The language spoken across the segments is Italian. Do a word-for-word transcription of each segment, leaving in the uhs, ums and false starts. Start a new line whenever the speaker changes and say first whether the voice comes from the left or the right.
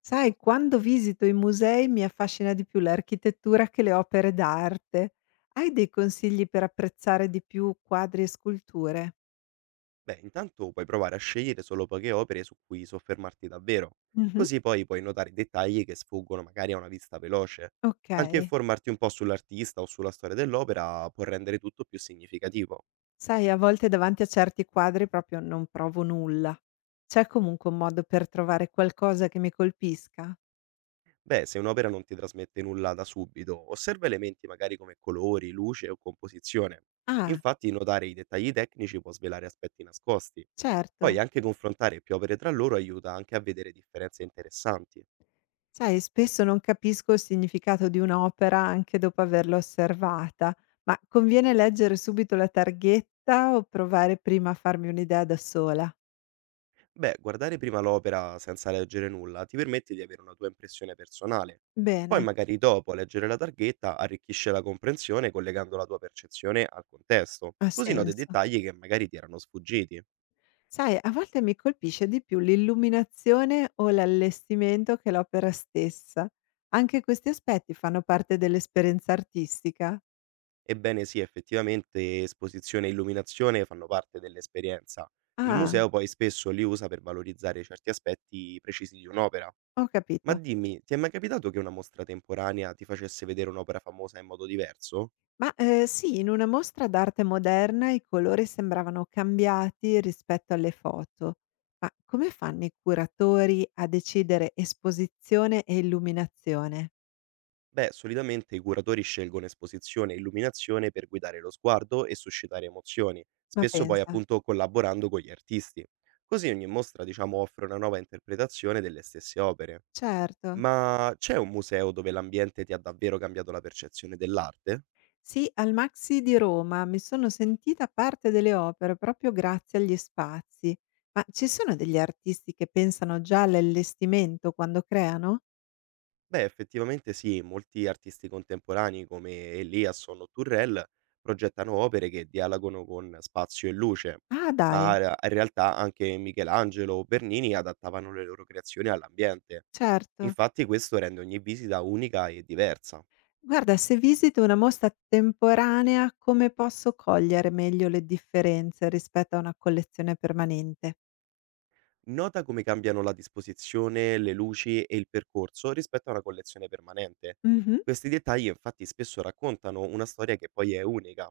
left: Sai, quando visito i musei mi affascina di più l'architettura che le opere d'arte. Hai dei consigli per apprezzare di più quadri e sculture?
right: Beh, intanto puoi provare a scegliere solo poche opere su cui soffermarti davvero,
left: Mhm.
right: così poi puoi notare dettagli che sfuggono magari a una vista veloce.
left: Ok,
right: Anche informarti un po' sull'artista o sulla storia dell'opera può rendere tutto più significativo.
left: sai, a volte davanti a certi quadri proprio non provo nulla. C'è comunque un modo per trovare qualcosa che mi colpisca?
right: Beh, se un'opera non ti trasmette nulla da subito, osserva elementi magari come colori, luce o composizione.
left: Ah,
right: Infatti, notare i dettagli tecnici può svelare aspetti nascosti.
left: certo.
right: Poi anche confrontare più opere tra loro aiuta anche a vedere differenze interessanti.
left: Sai, spesso non capisco il significato di un'opera anche dopo averla osservata, ma conviene leggere subito la targhetta o provare prima a farmi un'idea da sola?
right: Beh, guardare prima l'opera senza leggere nulla ti permette di avere una tua impressione personale. Poi
left: Bene,
right: magari dopo leggere la targhetta arricchisce la comprensione collegando la tua percezione al contesto,
left: ha
right: così noti
left: senso.
right: dettagli che magari ti erano sfuggiti.
left: Sai, a volte mi colpisce di più l'illuminazione o l'allestimento che l'opera stessa. Anche questi aspetti fanno parte dell'esperienza artistica.
right: Ebbene sì, effettivamente esposizione e illuminazione fanno parte dell'esperienza. Il
left: Ah,
right: museo poi spesso li usa per valorizzare certi aspetti precisi di un'opera.
left: ho
right: Ma
left: capito.
right: dimmi, ti è mai capitato che una mostra temporanea ti facesse vedere un'opera famosa in modo diverso?
left: Ma, ehm, sì, in una mostra d'arte moderna i colori sembravano cambiati rispetto alle foto. Ma come fanno i curatori a decidere esposizione e illuminazione?
right: Beh, solitamente i curatori scelgono esposizione e illuminazione per guidare lo sguardo e suscitare emozioni,
left: Ma
right: spesso poi
left: pensa,
right: appunto collaborando con gli artisti. Così ogni mostra, diciamo, offre una nuova interpretazione delle stesse opere.
left: certo.
right: Ma c'è un museo dove l'ambiente ti ha davvero cambiato la percezione dell'arte?
left: Sì, al Maxi di Roma mi sono sentita parte delle opere proprio grazie agli spazi. Ma ci sono degli artisti che pensano già all'allestimento quando creano?
right: Beh, effettivamente sì, molti artisti contemporanei come Eliasson o Turrell progettano opere che dialogano con spazio e luce,
left: Ah dai,
right: ma ra- in realtà anche Michelangelo o Bernini adattavano le loro creazioni all'ambiente.
left: certo.
right: Infatti questo rende ogni visita unica e diversa.
left: Guarda, se visito una mostra temporanea, come posso cogliere meglio le differenze rispetto a una collezione permanente?
right: Nota come cambiano la disposizione, le luci e il percorso rispetto a una collezione permanente.
left: Mhm,
right: Questi dettagli infatti spesso raccontano una storia che poi è unica.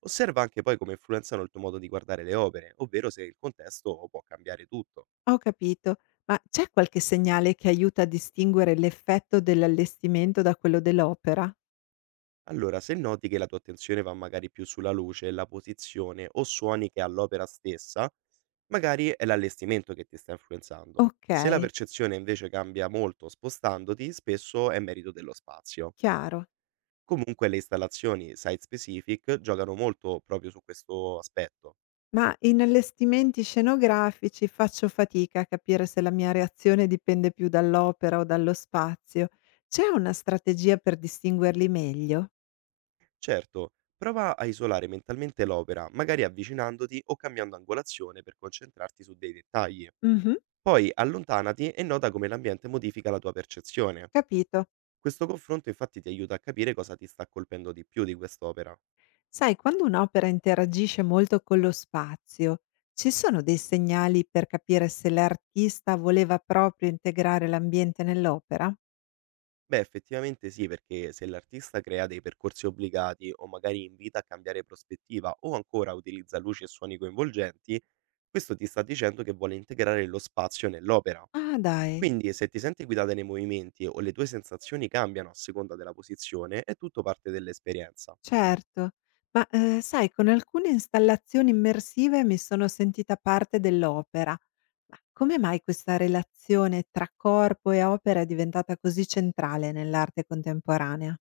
right: Osserva anche poi come influenzano il tuo modo di guardare le opere, ovvero se il contesto può cambiare tutto.
left: ho capito. Ma c'è qualche segnale che aiuta a distinguere l'effetto dell'allestimento da quello dell'opera?
right: Allora, se noti che la tua attenzione va magari più sulla luce, la posizione o suoni che all'opera stessa, magari è l'allestimento che ti sta influenzando.
left: Ok,
right: Se la percezione invece cambia molto spostandoti, spesso è merito dello spazio.
left: chiaro.
right: Comunque le installazioni site specific giocano molto proprio su questo aspetto.
left: Ma in allestimenti scenografici faccio fatica a capire se la mia reazione dipende più dall'opera o dallo spazio. C'è una strategia per distinguerli meglio?
right: Certo, prova a isolare mentalmente l'opera, magari avvicinandoti o cambiando angolazione per concentrarti su dei dettagli.
left: Mhm,
right: Poi allontanati e nota come l'ambiente modifica la tua percezione.
left: capito.
right: Questo confronto infatti ti aiuta a capire cosa ti sta colpendo di più di quest'opera.
left: Sai, quando un'opera interagisce molto con lo spazio, ci sono dei segnali per capire se l'artista voleva proprio integrare l'ambiente nell'opera?
right: Beh, effettivamente sì, perché se l'artista crea dei percorsi obbligati o magari invita a cambiare prospettiva o ancora utilizza luci e suoni coinvolgenti, questo ti sta dicendo che vuole integrare lo spazio nell'opera.
left: Ah dai,
right: Quindi se ti senti guidata nei movimenti o le tue sensazioni cambiano a seconda della posizione, è tutto parte dell'esperienza.
left: certo. Ma eh, sai, con alcune installazioni immersive mi sono sentita parte dell'opera. Ma come mai questa relazione tra corpo e opera è diventata così centrale nell'arte contemporanea?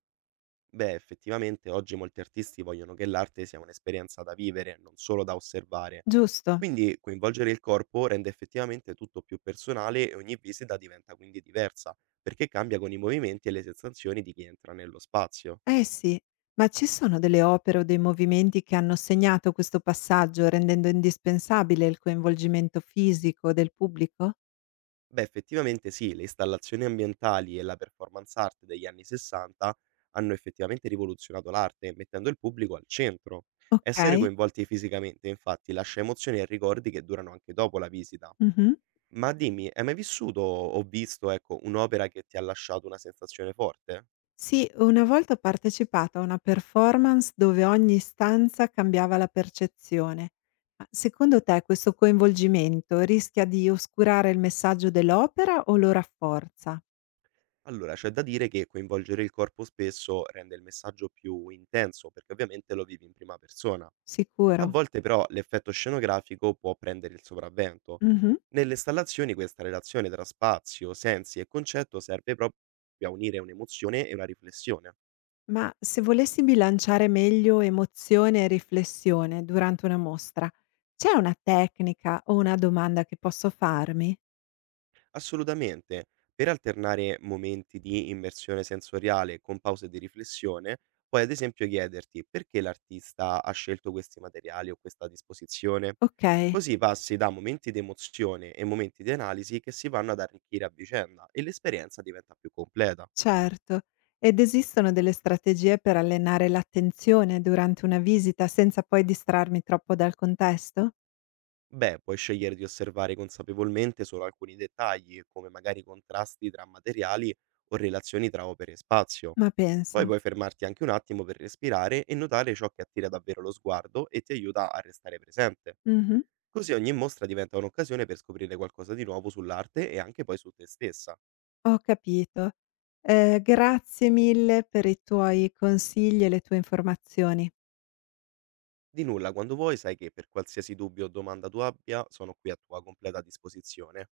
right: Beh, effettivamente oggi molti artisti vogliono che l'arte sia un'esperienza da vivere, non solo da osservare.
left: Giusto?
right: Quindi coinvolgere il corpo rende effettivamente tutto più personale e ogni visita diventa quindi diversa, perché cambia con i movimenti e le sensazioni di chi entra nello spazio.
left: Eh sì, ma ci sono delle opere o dei movimenti che hanno segnato questo passaggio, rendendo indispensabile il coinvolgimento fisico del pubblico?
right: Beh, effettivamente sì, le installazioni ambientali e la performance art degli anni sessanta hanno effettivamente rivoluzionato l'arte, mettendo il pubblico al centro. Essere
left: Okay.
right: coinvolti fisicamente, infatti, lascia emozioni e ricordi che durano anche dopo la visita.
left: Mh-mh.
right: Ma dimmi, hai mai vissuto o visto, ecco, un'opera che ti ha lasciato una sensazione forte?
left: Sì, una volta ho partecipato a una performance dove ogni stanza cambiava la percezione. Ma secondo te questo coinvolgimento rischia di oscurare il messaggio dell'opera o lo rafforza?
right: Allora, c'è da dire che coinvolgere il corpo spesso rende il messaggio più intenso, perché ovviamente lo vivi in prima persona. A
left: Sicuro?
right: volte però l'effetto scenografico può prendere il sopravvento.
left: Mh-mh.
right: Nelle installazioni questa relazione tra spazio, sensi e concetto serve proprio a unire un'emozione e una riflessione.
left: Ma se volessi bilanciare meglio emozione e riflessione durante una mostra, c'è una tecnica o una domanda che posso farmi?
right: Assolutamente. Per alternare momenti di immersione sensoriale con pause di riflessione, puoi ad esempio chiederti perché l'artista ha scelto questi materiali o questa disposizione.
left: Ok,
right: Così passi da momenti di emozione e momenti di analisi che si vanno ad arricchire a vicenda e l'esperienza diventa più completa.
left: certo. Ed esistono delle strategie per allenare l'attenzione durante una visita senza poi distrarmi troppo dal contesto?
right: Beh, puoi scegliere di osservare consapevolmente solo alcuni dettagli, come magari contrasti tra materiali o relazioni tra opere e spazio.
left: Ma
right: Poi
left: pensa.
right: puoi fermarti anche un attimo per respirare e notare ciò che attira davvero lo sguardo e ti aiuta a restare presente.
left: Mhm,
right: Così ogni mostra diventa un'occasione per scoprire qualcosa di nuovo sull'arte e anche poi su te stessa.
left: ho capito. Eh, grazie mille per i tuoi consigli e le tue informazioni.
right: Di nulla, quando vuoi, sai che per qualsiasi dubbio o domanda tu abbia, sono qui a tua completa disposizione.